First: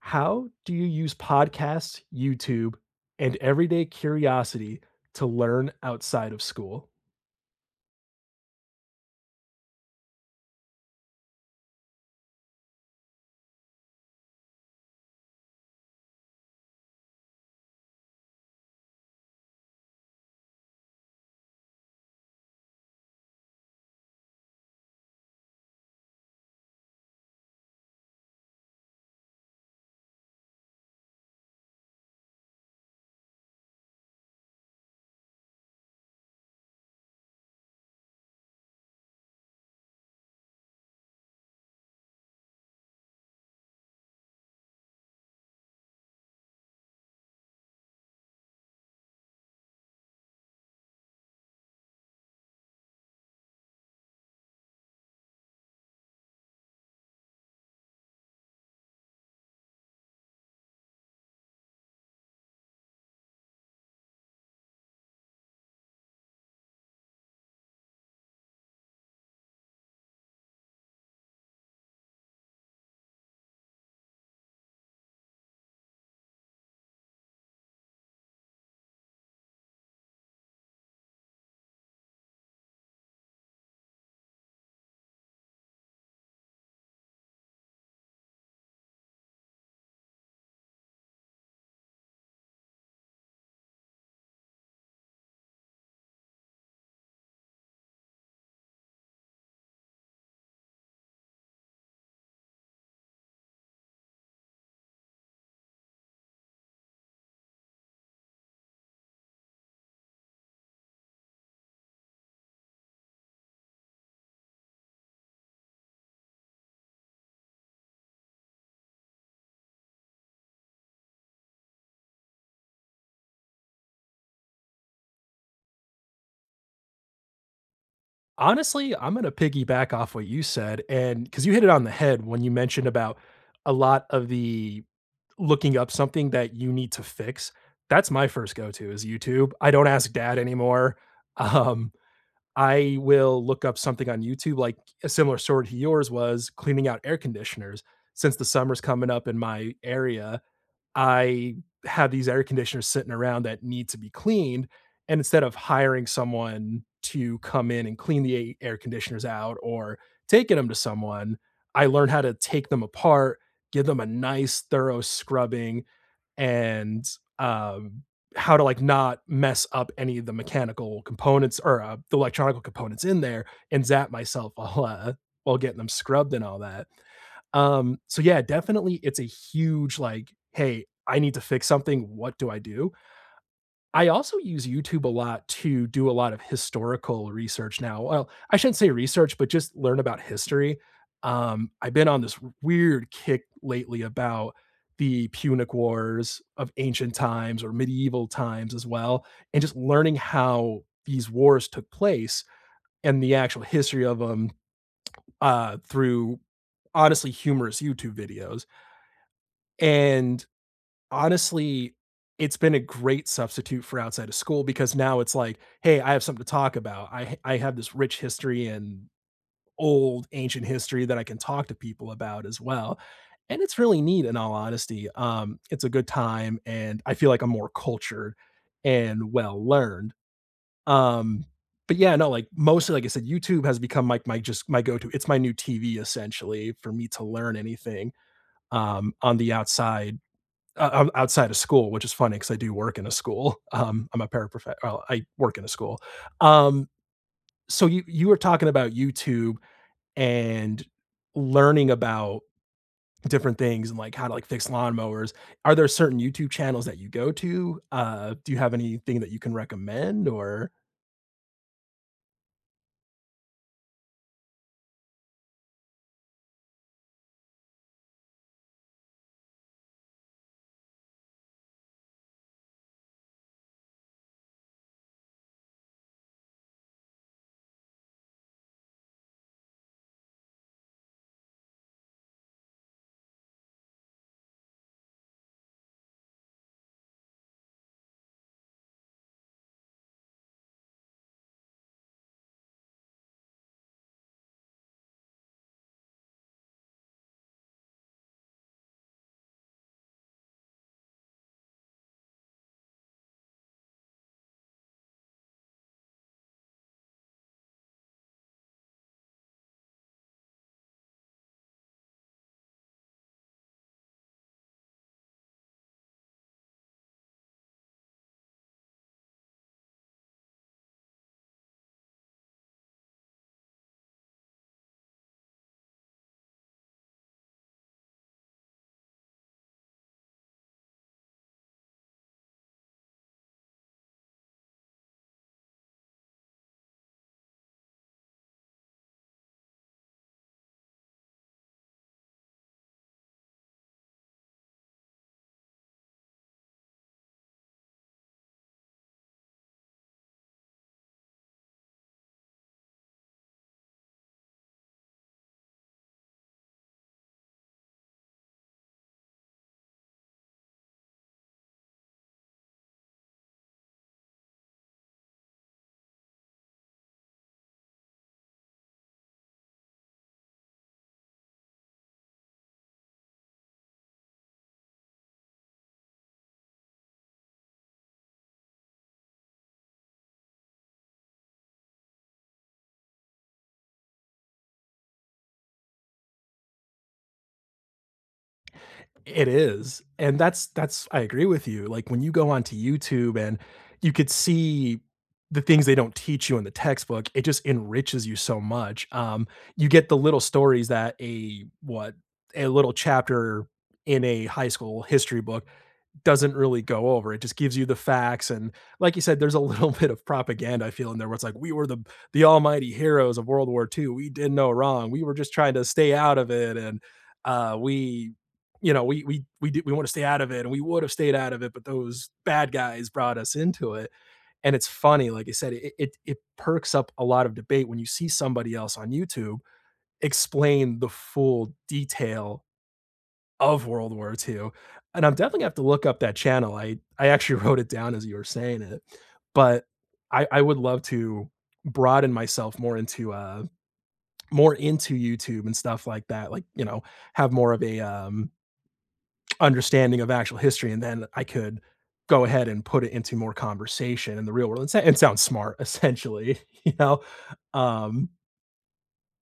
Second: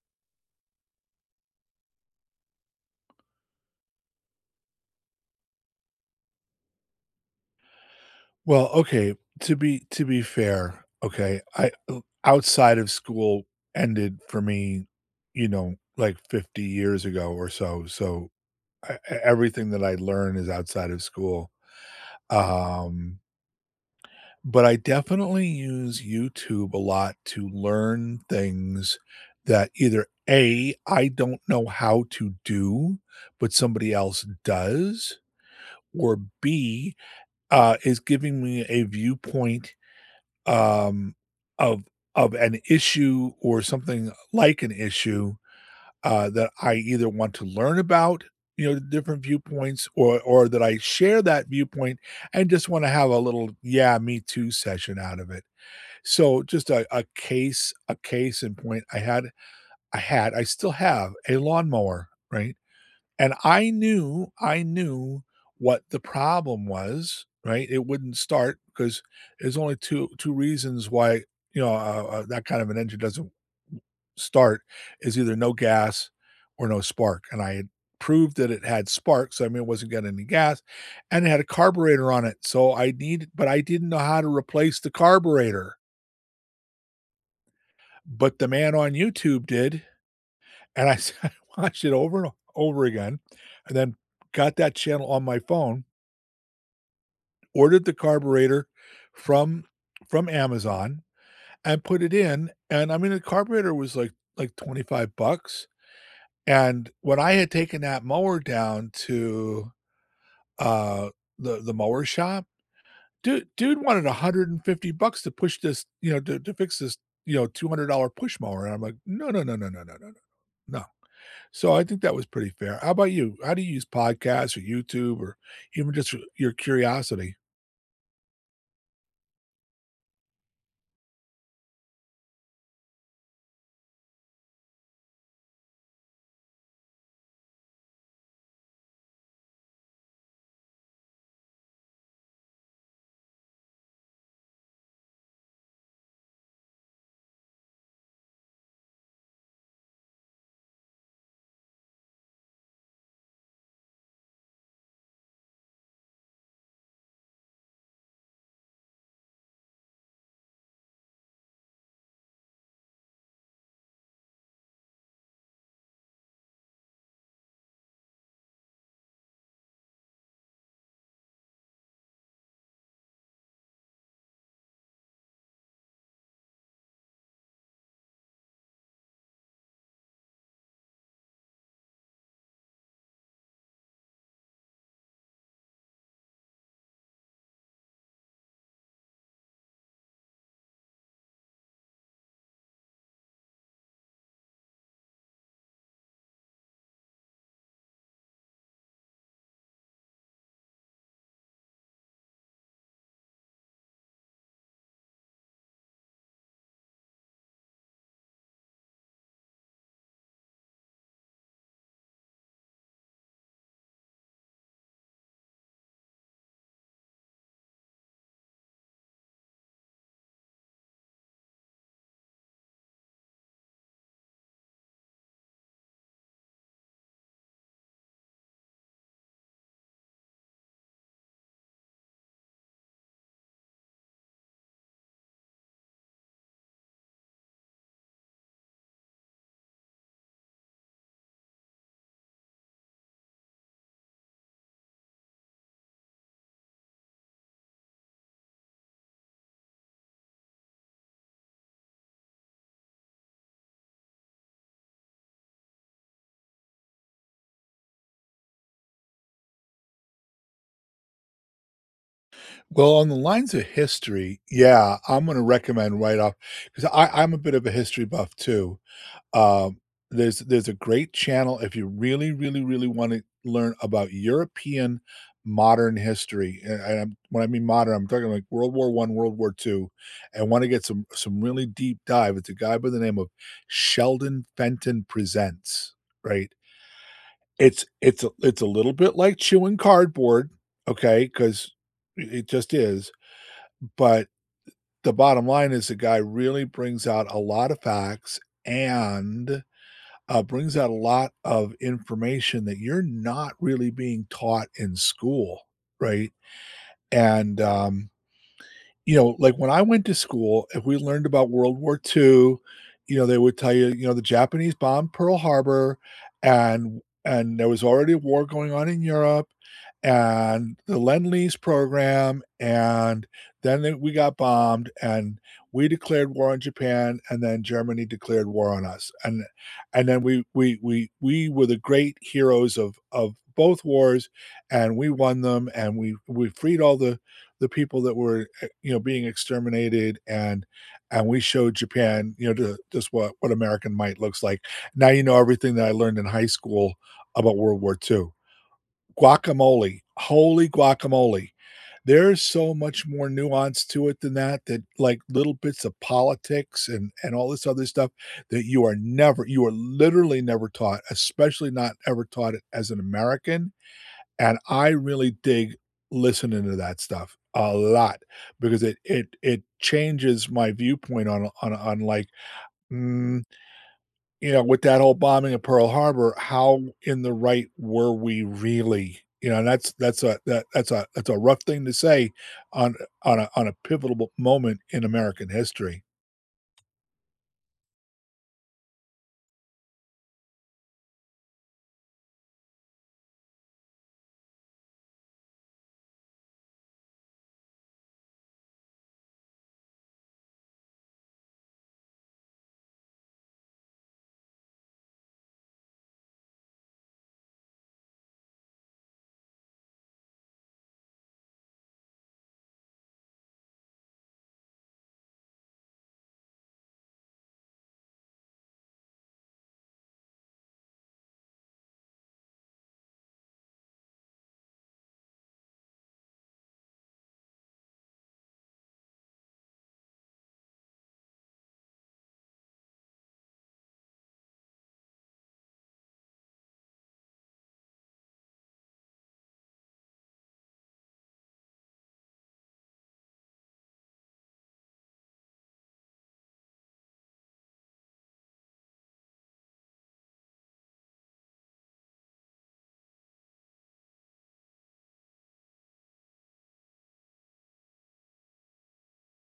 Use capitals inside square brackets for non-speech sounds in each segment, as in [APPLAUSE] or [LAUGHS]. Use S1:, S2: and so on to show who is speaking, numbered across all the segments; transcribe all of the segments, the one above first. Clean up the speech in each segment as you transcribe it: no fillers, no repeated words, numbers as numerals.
S1: How do you use podcasts, YouTube, and everyday curiosity to learn outside of school?
S2: Well, okay, to be fair, okay, I outside of school ended for me, you know, like 50 years ago or so, so I, e e everything that I learn is outside of school, um, but I definitely use YouTube a lot to learn things that either A, I don't know how to do, but somebody else does, or B, is giving me a viewpoint, um, of of an issue or something like an issue that I either want to learn about, you know, different viewpoints, or that I share that viewpoint and just want to have a little, yeah, me too session out of it. So just a, a case in point. I still have a lawnmower, right? And I knew what the problem was, right? It wouldn't start because there's only 2 2 reasons why, you know, that kind of an engine doesn't start is either no gas or no spark, and I had proved that it had spark, so I mean, it wasn't getting any gas, and it had a carburetor on it, so I needed but I didn't know how to replace the carburetor, but the man on YouTube did, and I [LAUGHS] watched it over and over again, and then got that channel on my phone, ordered the carburetor from from Amazon and put it in. And, I mean, the carburetor was, like, 25 bucks, and when I had taken that mower down to, uh, the mower shop, dude wanted 150 bucks to push this, you know, to fix this, you know, $200 push mower, and I'm like, "No, no, no, no, no, no, no, no, no." So I think that was pretty fair. How about you? How do you use podcasts or YouTube or even just your curiosity?
S1: Honestly, I'm going to piggyback off what you said. And because you hit it on the head when you mentioned about a lot of the looking up something that you need to fix. That's my first go to is YouTube. I don't ask dad anymore. [LAUGHS] Um, I will look up something on YouTube, like a similar story to yours was cleaning out air conditioners since the summer's coming up in my area. I have these air conditioners sitting around that need to be cleaned. And instead of hiring someone to come in and clean the air conditioners out or taking them to someone, I learned how to take them apart, give them a nice, thorough scrubbing, and, um, how to, like, not mess up any of the mechanical components, or, the electronic components in there, and zap myself [LAUGHS] while getting them scrubbed and all that. So yeah, definitely, it's a huge, like, hey, I need to fix something. What do? I also use YouTube a lot to do a lot of historical research now. Well, I shouldn't say research, but just learn about history. I've been on this weird kick lately about the Punic Wars of ancient times, or medieval times as well, and just learning how these wars took place and the actual history of them, through honestly humorous YouTube videos. And honestly, it's been a great substitute for outside of school, because now it's like, hey, I have something to talk about. I have this rich history and old ancient history that I can talk to people about as well. And it's really neat, in all honesty. It's a good time, and I feel like I'm more cultured and well learned. Um, but yeah, no, like, mostly, like I said, YouTube has become, like, my go-to. It's my new TV, essentially, for me to learn anything on the outside, o o outside of school, which is funny, because I do work in a school. I'm a paraprofessional. Well, I work in a school. Um, so you were talking about YouTube and learning about different things, and, like, how to, like, fix lawnmowers. Are there certain YouTube channels that you go to? Do you have anything that you can recommend, or…
S2: Well, on the lines of history, yeah, I'm gonna recommend right off because I'm a bit of a history buff too. Um, there's a great channel if you really, really, really wanna learn about European modern history, and I'm, when I mean modern, I'm talking like World War One, World War Two, and wanna get some really deep dive. It's a guy by the name of Sheldon Fenton Presents, right? It's a little bit like chewing cardboard, okay? Because it just is, but the bottom line is the guy really brings out a lot of facts and, brings out a lot of information that you're not really being taught in school, right? And, you know, like, when I went to school, if we learned about World War Two, you know, they would tell you, you know, the Japanese bombed Pearl Harbor, and there was already a war going on in Europe, and the Lend-Lease program, and then they we got bombed, and we declared war on Japan, and then Germany declared war on us, and then we were the great heroes of both wars, and we won them, and we freed all the people that were, you know, being exterminated, and we showed Japan, you know, ju just what American might looks like. Now you know everything that I learned in high school about World War II. Guacamole, holy guacamole. There's so much more nuance to it than that, that, like, little bits of politics and all this other stuff that you are literally never taught, especially not ever taught it as an American, and I really dig listening to that stuff a lot because it changes my viewpoint on, like, mm, you know, with that whole bombing of Pearl Harbor, how in the right were we really? You know, and that's a that that's a rough thing to say on on a pivotal moment in American history.
S1: It is. And that's I agree with you. Like, when you go onto YouTube and you could see the things they don't teach you in the textbook, it just enriches you so much. You get the little stories that a what a little chapter in a high school history book doesn't really go over. It just gives you the facts, and like you said, there's a little [LAUGHS] bit of propaganda I feel in there, where it's like we were the almighty heroes of World War two. We did no wrong. We were just trying to stay out of it, and we, we did, we want to stay out of it, and we would have stayed out of it, but those bad guys brought us into it. And it's funny, like I said, it perks up a lot of debate when you see somebody else on YouTube explain the full detail of World War Two, and I'm definitely gonna have to look up that channel. I actually [LAUGHS] wrote it down as you were saying it, but I would love to broaden myself more into YouTube and stuff like that, like, have more of a, understanding of actual history, and then I could go ahead and put it into more conversation in the real world. And sa it sounds smart, [LAUGHS] essentially. [LAUGHS] You know? Um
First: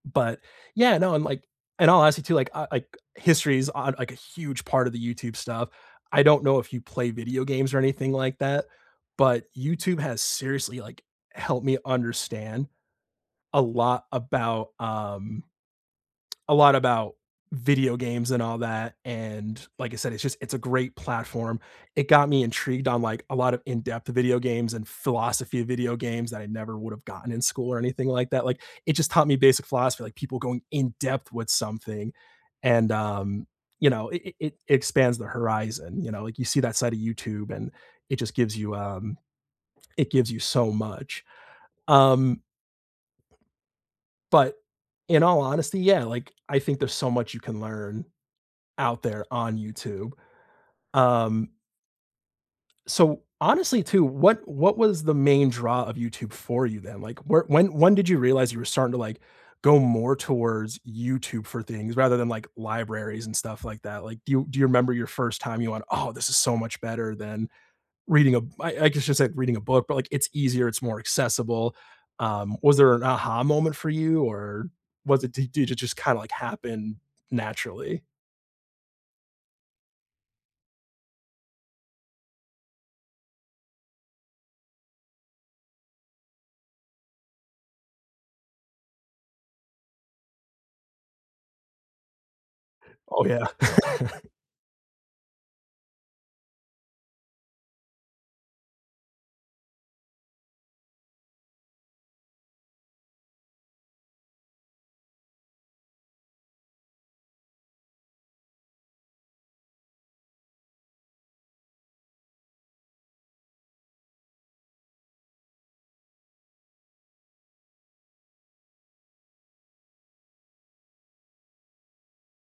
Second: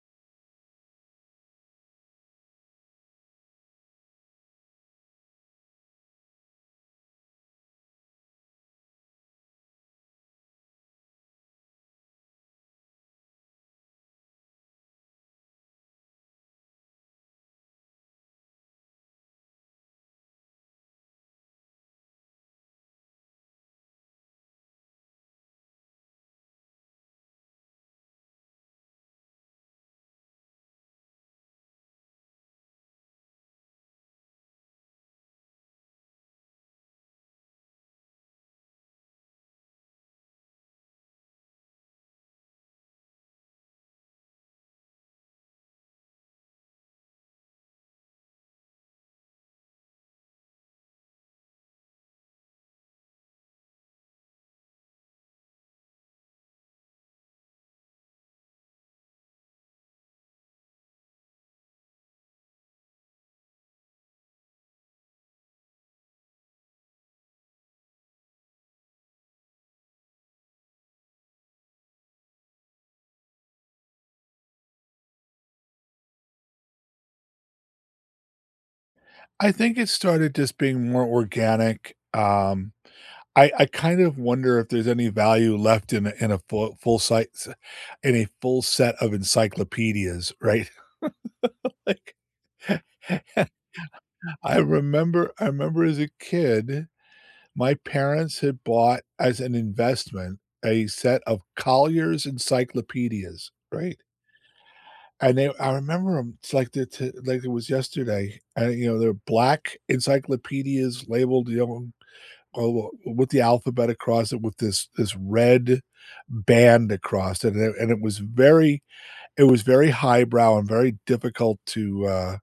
S1: but yeah, no, and, like, in all honesty too, like, I like, history's on, like, a huge part of the YouTube stuff. I don't know if you play video games or anything like that, but YouTube has seriously, like, helped me understand a lot about um a lot about video games and all that, and like I said, it's just, it's a great platform. It got me intrigued on, like, a lot of in-depth video games and philosophy of video games that I never would have gotten in school or anything like that. Like, it just taught me basic philosophy, like, people going in-depth with something, and, it expands the horizon, you know, like, you see that side of YouTube, and it just gives you, it gives you so much. Um, but in all honesty, yeah, like, I think there's so much you can learn out there on YouTube. Um, so honestly too, what was the main draw of YouTube for you then? Like, where when did you realize you were starting to, like, go more towards YouTube for things rather than, like, libraries and stuff like that? Like, do you remember your first time you went, "Oh, this is so much better than reading I guess, just like reading a book, but like it's easier, it's more accessible." Was there an aha moment for you, or was it did it just kind of, like, happen naturally?
S2: I think it started just being more organic. I kind of wonder if there's any value left in a full full site in a full set of encyclopedias, right? [LAUGHS] Like,
S1: Oh yeah.
S2: I remember as a kid, my parents had bought as an investment a set of Collier's encyclopedias, right? And they I remember them. It's like the, t like it was yesterday, and, you know, they're black encyclopedias labeled, you know, oh, well, with the alphabet across it with this this red band across it, and it and it was very, it was very highbrow and very difficult to, uh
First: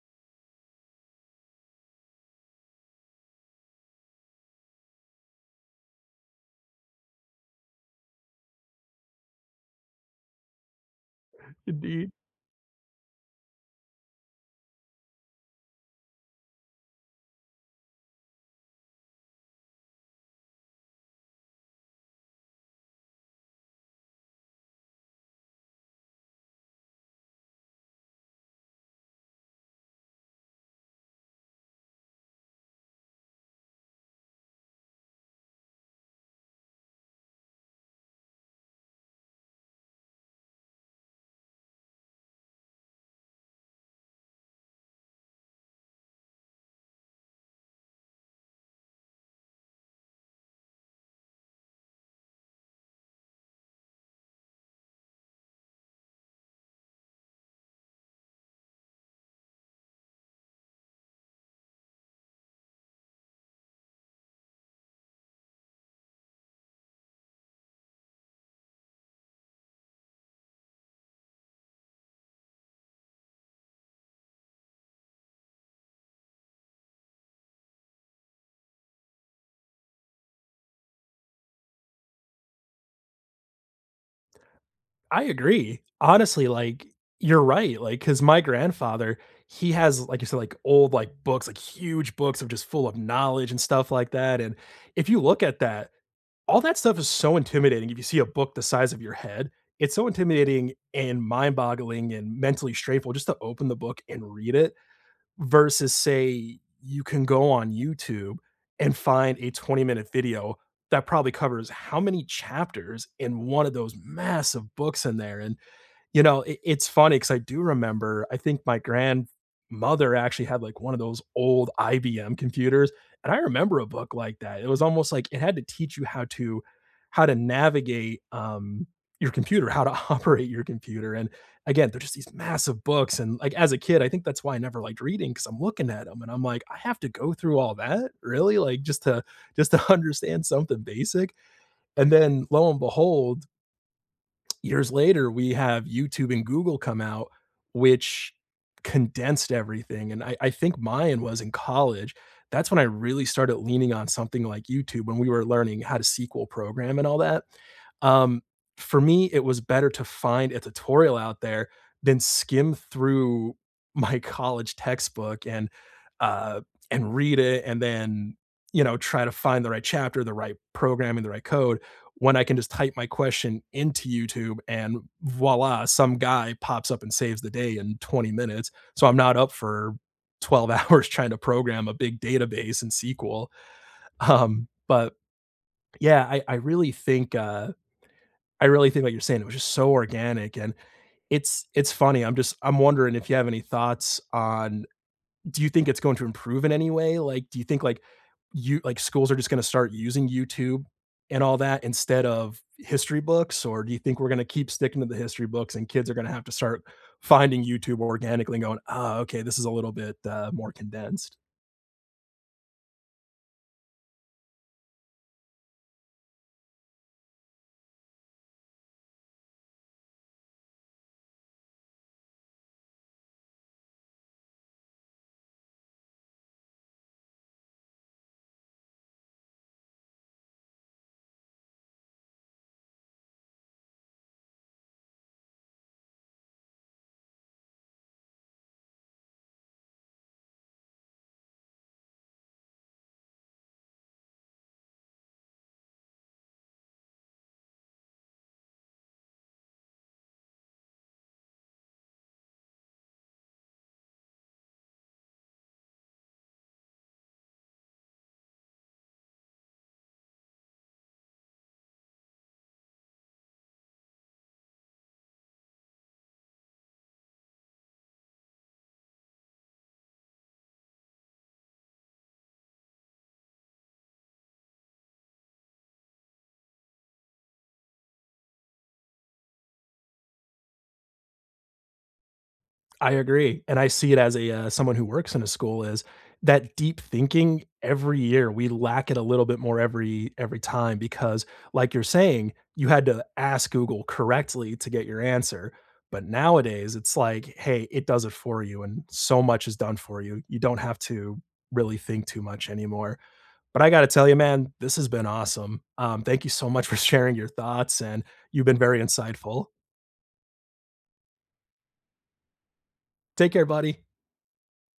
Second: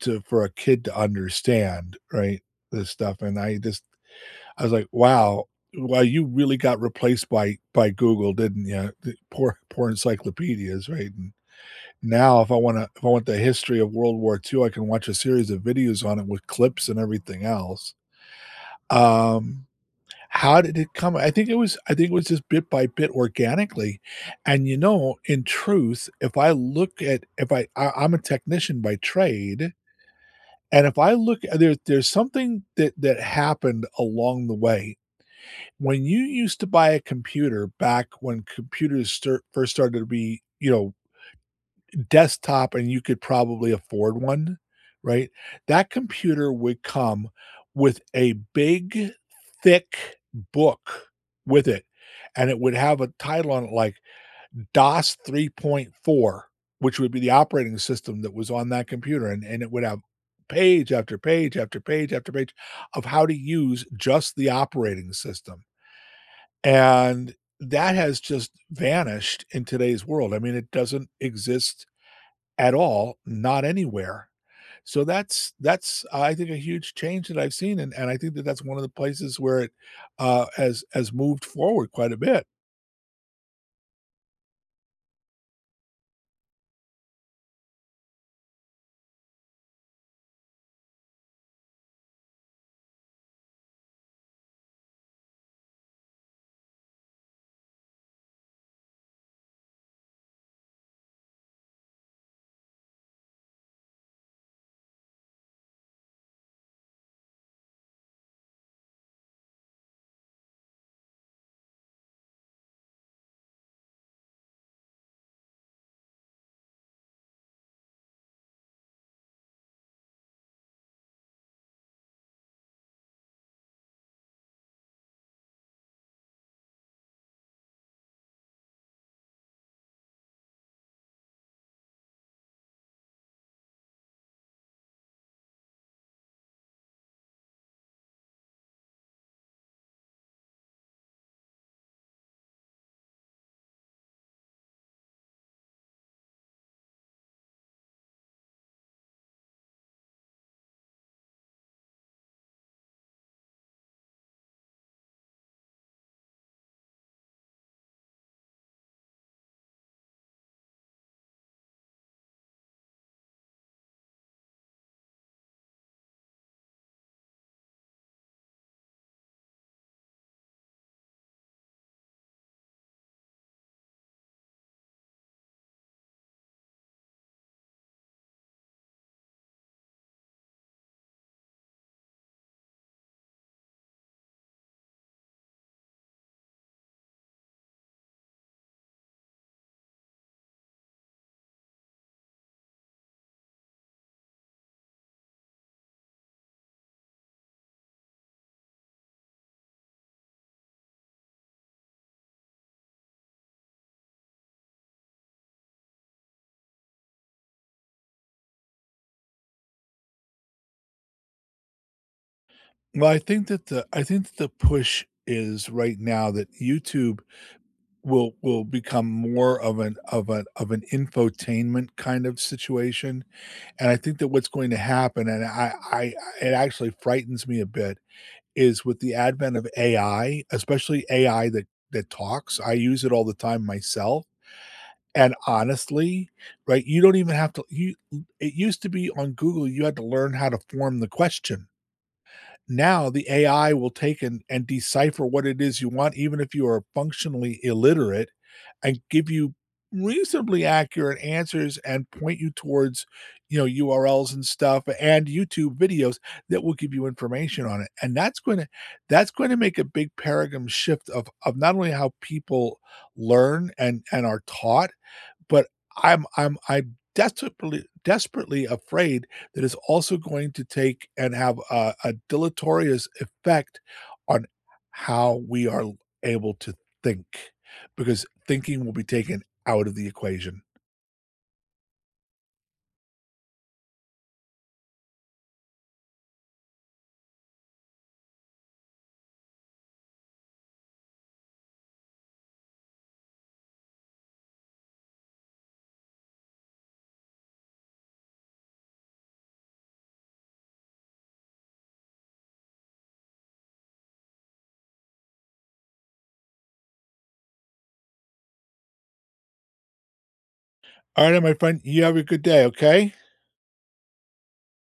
S2: to for a kid to understand, right, this stuff. And I just, I was like, wow, well, you really got replaced by Google, didn't you? The poor poor encyclopedias, right? And
S1: [LAUGHS] Indeed.
S2: now if I want to if I want the history of world war Two, I can watch a series of videos on it with clips and everything else. um how did it come? I think it was just bit by bit organically, and, you know, in truth, if I look at, if I I I'm a technician by trade, and if I look, there's something that that happened along the way. When you used to buy a computer, back when computers start first started to be, you know, desktop and you could probably afford one, right? That computer would come with a big, thick book with it, and it would have a title on it like DOS 3.4, which would be the operating system that was on that computer, and it would have page after page after page after page of how to use just the operating system. And that has just vanished in today's world. I mean, it doesn't exist at all, not anywhere. So I think, a huge change that I've seen, and I think that that's one of the places where it, has moved forward quite a bit.
S1: I agree. Honestly, like, you're right. Like, cause my grandfather, he has, like you said, like, old, like, books, like, huge books of just full of knowledge and stuff like that, and if you look at that, all that stuff is so intimidating if you see a book the size of your head. It's so intimidating and mind-boggling and mentally straightful, just to open the book and read it, versus, say, you can go on YouTube and find a 20-minute video that probably covers how many chapters in one of those massive books in there, and, you know, it's funny because I do remember, I think my grandmother actually had, like, one of those old IBM computers, and I remember a book like that. It was almost like it had to teach you how to navigate, your computer, how to [LAUGHS] operate your computer, and, again, they're just these massive books, and, like, as a kid, I think that's why I never liked reading, because 'cause I'm looking at them and I'm like, "I have to go through all that? Really? Like, just to [LAUGHS] understand something basic?" And then, lo and behold, years later, we have YouTube and Google come out, which condensed everything. And I think mine was in college. That's when I really started leaning on something like YouTube, when we were learning how to SQL program and all that. Um, for me, it was better to find a tutorial out there than skim through [LAUGHS] my college textbook and uh, read it, and then try to find the right chapter, the right programming, the right code, when I can just type my question into YouTube, and voila, some guy pops up and saves the day in 20 minutes. So I'm not up for 12 [LAUGHS] hours trying to program a big database in SQL. But yeah, I really think like you're saying, it was just so organic, and it's funny. I'm wondering if you have any thoughts on, do you think it's going to improve in any way? Like, do you think, like, schools are just going to start using YouTube and all that instead of history books, or do you think we're going to keep sticking to the history books and kids are going to have to start finding YouTube organically and going, ah, okay, this is a little bit, more condensed?
S2: Well, I think that the push is right now that YouTube will become more of an, of an infotainment kind of situation, and I think that what's going to happen, and I it actually frightens me a bit, is with the advent of AI, especially AI that that talks. I use it all the time myself, and honestly, right, you don't even have to you it used to be on Google, you had to learn how to form the question. Now the AI will take and decipher what it is you want, even if you are functionally illiterate, and give you reasonably accurate answers and point you towards, you know, URLs and stuff and YouTube videos that will give you information on it. And that's going to make a big paradigm shift of not only how people learn and are taught, but I'm desperately desperately afraid that it's also going to take and have a deleterious effect on how we are able to think, because thinking will be taken out of the equation.
S1: I agree, and I see it as someone who works in a school, is that deep thinking, every year we lack it a little bit more every time, because, like you're saying, you had to ask Google correctly to get your answer, but nowadays, it's like, "Hey, it does it for you," and so much is done for you. You don't have to really think too much anymore, but I gotta tell you, man, this has been awesome. Thank you so much for sharing your thoughts, and you've been very insightful.
S2: Alright, my friend, you have a good day, okay?
S1: Take care, buddy.